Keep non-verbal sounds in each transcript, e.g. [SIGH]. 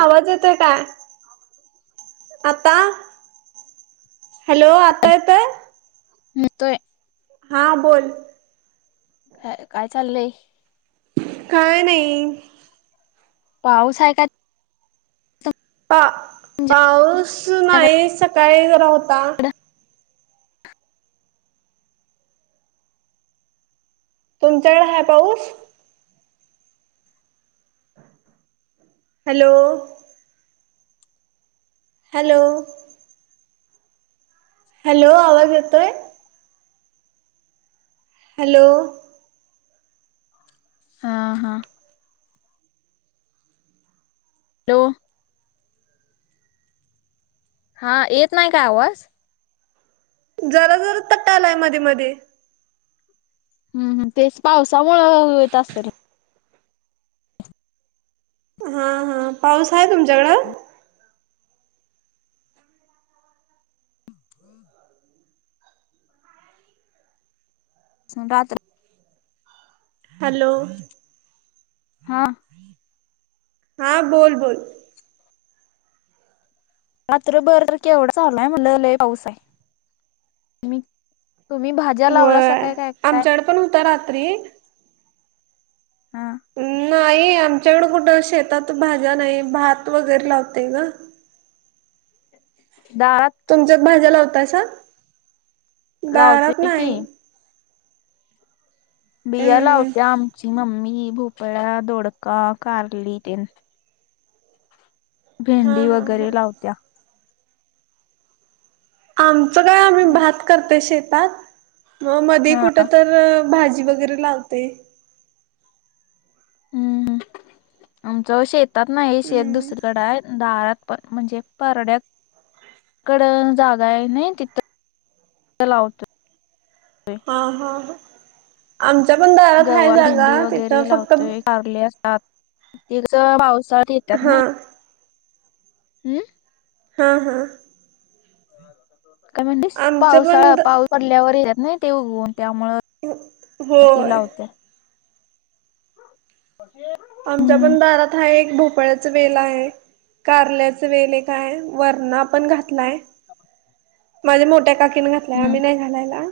आवाज येतोय काय? आता? हॅलो आता येतोय? येतोय. हा, बोल. काय, काय चाललंय? काय नाई. पाऊस हाय काय पा, तुमच्याकडे? पाऊस नाई सकाळी जरा होता. तुमच्याकडे हाय पाऊस? हॅलो. हॅलो. हॅलो, आवाज येतोय? हॅलो. हा, हां. तो हां, येत नाही काय आवाज? जरा जरा, तटालाय मध्ये मध्ये. हम्म, हम्म तेच पावसामुळं हुईत असंल. हा हा, पाऊस हाय तुमच्याकडं? सं राातऽऽ [UNINTELLIGIBLE] हॅलो हां, हां, बोल, बोल. रात्रभरारख एवढं चालाय म्हणलं पाऊस आहे मी. तुम्ही भाज्या लावला स होय काय काय काय आमच्याकडे पण होता रात्री हा हम् नाही आमच्याकडं कुठं शेतात भाज्या नाही भात वगैरे लावते ग दारात तुमच्या भाज्या लावतास बारात लावतोय की नाही. बिया हम्म. लावत्या आमची मम्मी भोपळा दोडका कारली तन हा भेंडी हा हा. वगैरे लावत्या. आमचं काय आम्ही भात करतोय शेतात मग मधी हा कुठ तर भाजी वगैरे लावते. हम्म ह आमचं शेतात नाही शेत हम्म. दुसरीकडे आहे. दारात पण म्हणजे परड्यात कड जागा आहे ना तिथ चलाउत. हा हा आमच्या पण दारात आहे गवारी जागा तिथं फक्त तिच पावसाळ येतात हा ना. हम्म. हा हा. काय म्हणतेस आमचं पावसाळा पण पाऊस पडल्यावर येतात ना ते उघन त्यामु त होय. लावते. आमच्या हम्म पण दारात हा एक भ पपळ्याच वेल आहे, कारल्याचं वेल आहे, काय वरण आपण घातलाय. [INAUDIBLE] माझ्या मोठ्या काकीने घातल्याय आम्ही हम्म नाही घालायला.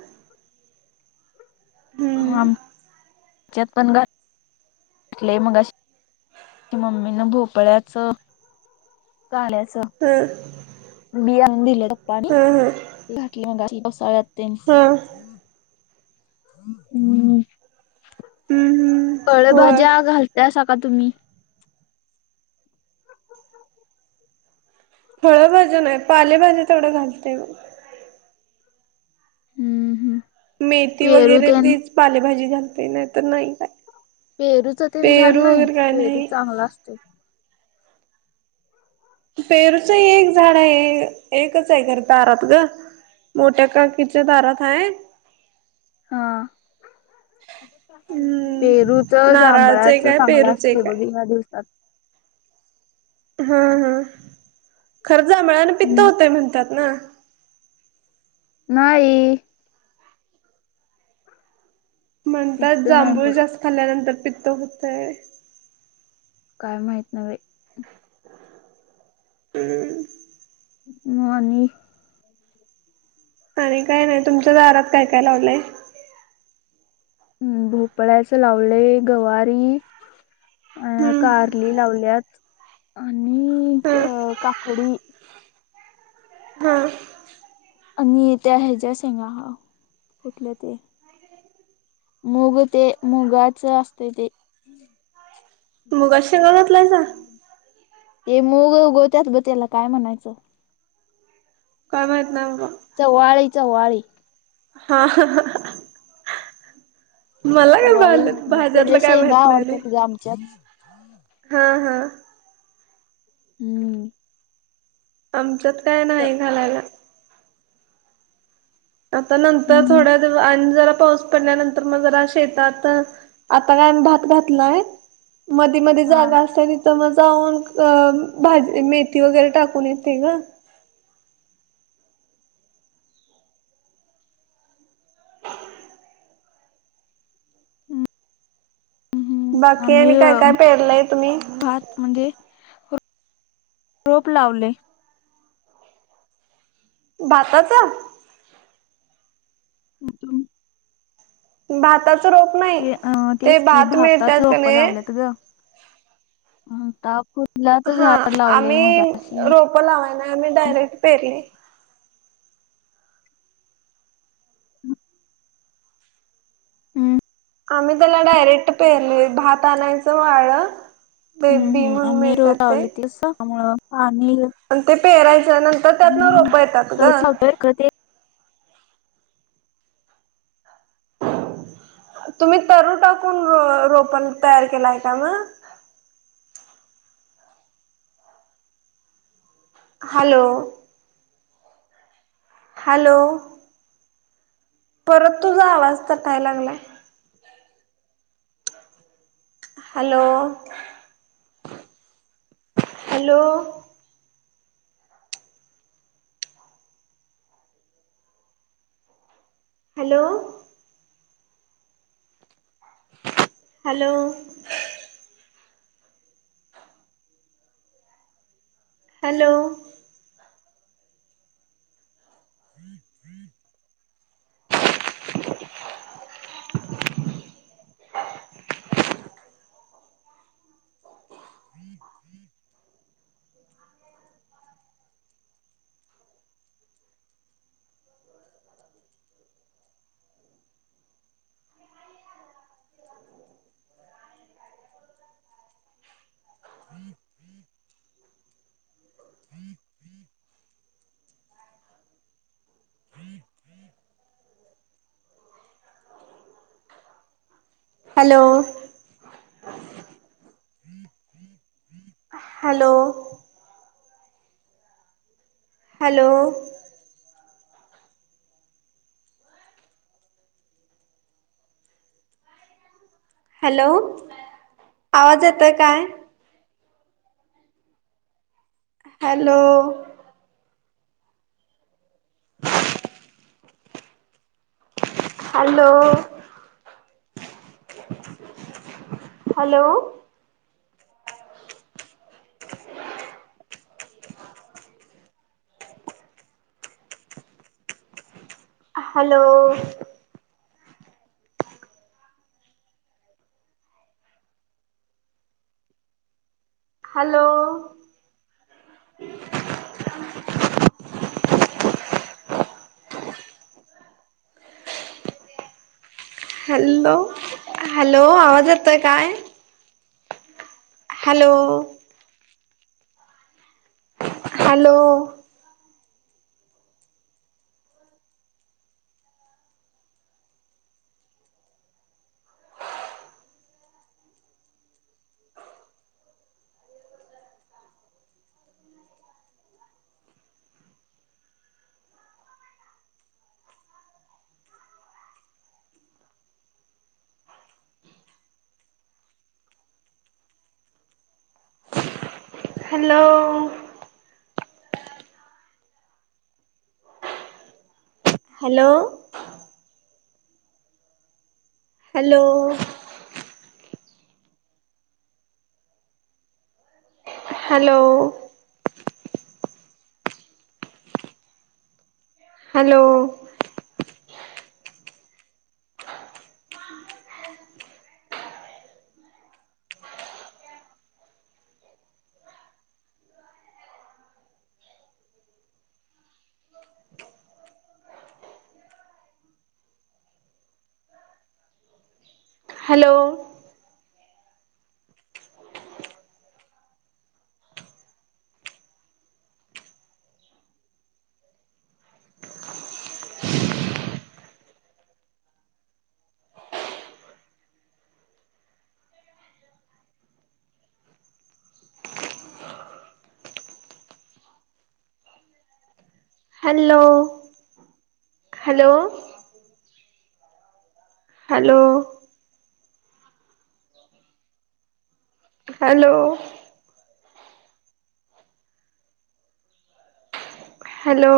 हम्म चोतपन गण कले मग अ मम्मीन भोपळ्याच ल्याच ह. बि आण आणून दिलंप्पा हा हा मा [UNINTELLIGIBLE] पासाळ्या तीन हा हम्म हम्म फळ होय भाज्या घालत अस का तुम्ही फळभज्या नाही, पालेभाजी तेवढ घालते ग हम्म हम्म मेथी पेरू वगैरे तेन तेच पालेभाजी घालते नाही तर नाही काय पेरूच तेन झाड पेरू नाही वगैरे काय पेरू नाही. चांगला असते. पेरूच एक झाड आहे एकच आहे खर एकच आहे दरात ग मोठ्या काकाच्या दरात आहे. हा. हम्म पेरूच नारळाचं एक जांभळाच आहे चांगलं पेरूचं असते एक आहे. बघ या दिवसात हा हा खरं जांभळणे पित्त हम्म. होतंय म्हणतात ना नाही. म्हणतात पित्त नाही जांभूळ होत जास्त खाल्ल्यानंतर पित्त होतय. काय माहित नाही बाई हम्म. नाही. आणि काय नाही तुमच्या दारात काय काय लावलंय. हम्म भोपळ्याच लावले गवारी अ हम्म कारली लावल्यात आणि हम्म अ काकडी हा आणि त्या ह्याच्या शेंगा कुठले ते मुग ते मुगाच असते ते. मुगाच्या अच्छा शेंगा घातलायसा ते मूग उगवत्यात ब त्याला काय म्हणायचं कोयम येत नाही सवारी हा मला काय चवाळी म्हलं घातल्या भाज्यातला त्याच्या काय शेंगा माहत नाही र आवडतात ग आमच्यात. हा हा हम्म आमच्यात काय च नाही घालायला आता नंतर हम्म थोड्या दिव ज पाऊस पडल्यानंतर मग जरा शेतात आता काय भात घातलाय मधी मध्ये हा जागा असत ति मजऊन भाजी मेथी वगैरे टाकून येते ग ह् हम्म बाकी आम्ही आणि काय काय पेरलंय तुम्ही भात म्हणजे [UNINTELLIGIBLE] रोप लावले भाताचा मदम भातात ते अ तेच की भाताचा का वापर नाही लावलात गता हा आम्ही रोपं लावाय नाही आम्ही डायरेक्ट पेरले हम् हम्म आम्ही त्याला डायरेक्ट पेरलोय भात आणायचं वाळ हम्म हम् आणि मी रो पावली तमु पेहरायच्या नंतर त्यातन रोप येतात ग तसं सगळं इकडं ते ह तुम्ही तरु टाकून रोपण तयार केला आहे का मग हॅलो हॅलो परत तुझा आवाज तरठाय लागलाय hello hello hello hello hello हम्म हम्म ह् ह ह हॅलो हॅलो हॅलो हॅलो आवाज येतोय काय hello hello hello hello! Hello! Hello hello आवाज येतोय काय? Hello! Hello! Hello!. Hello! Hello! Hello! Hello! Hello!. Hello hello! Hello! Hello! Hello!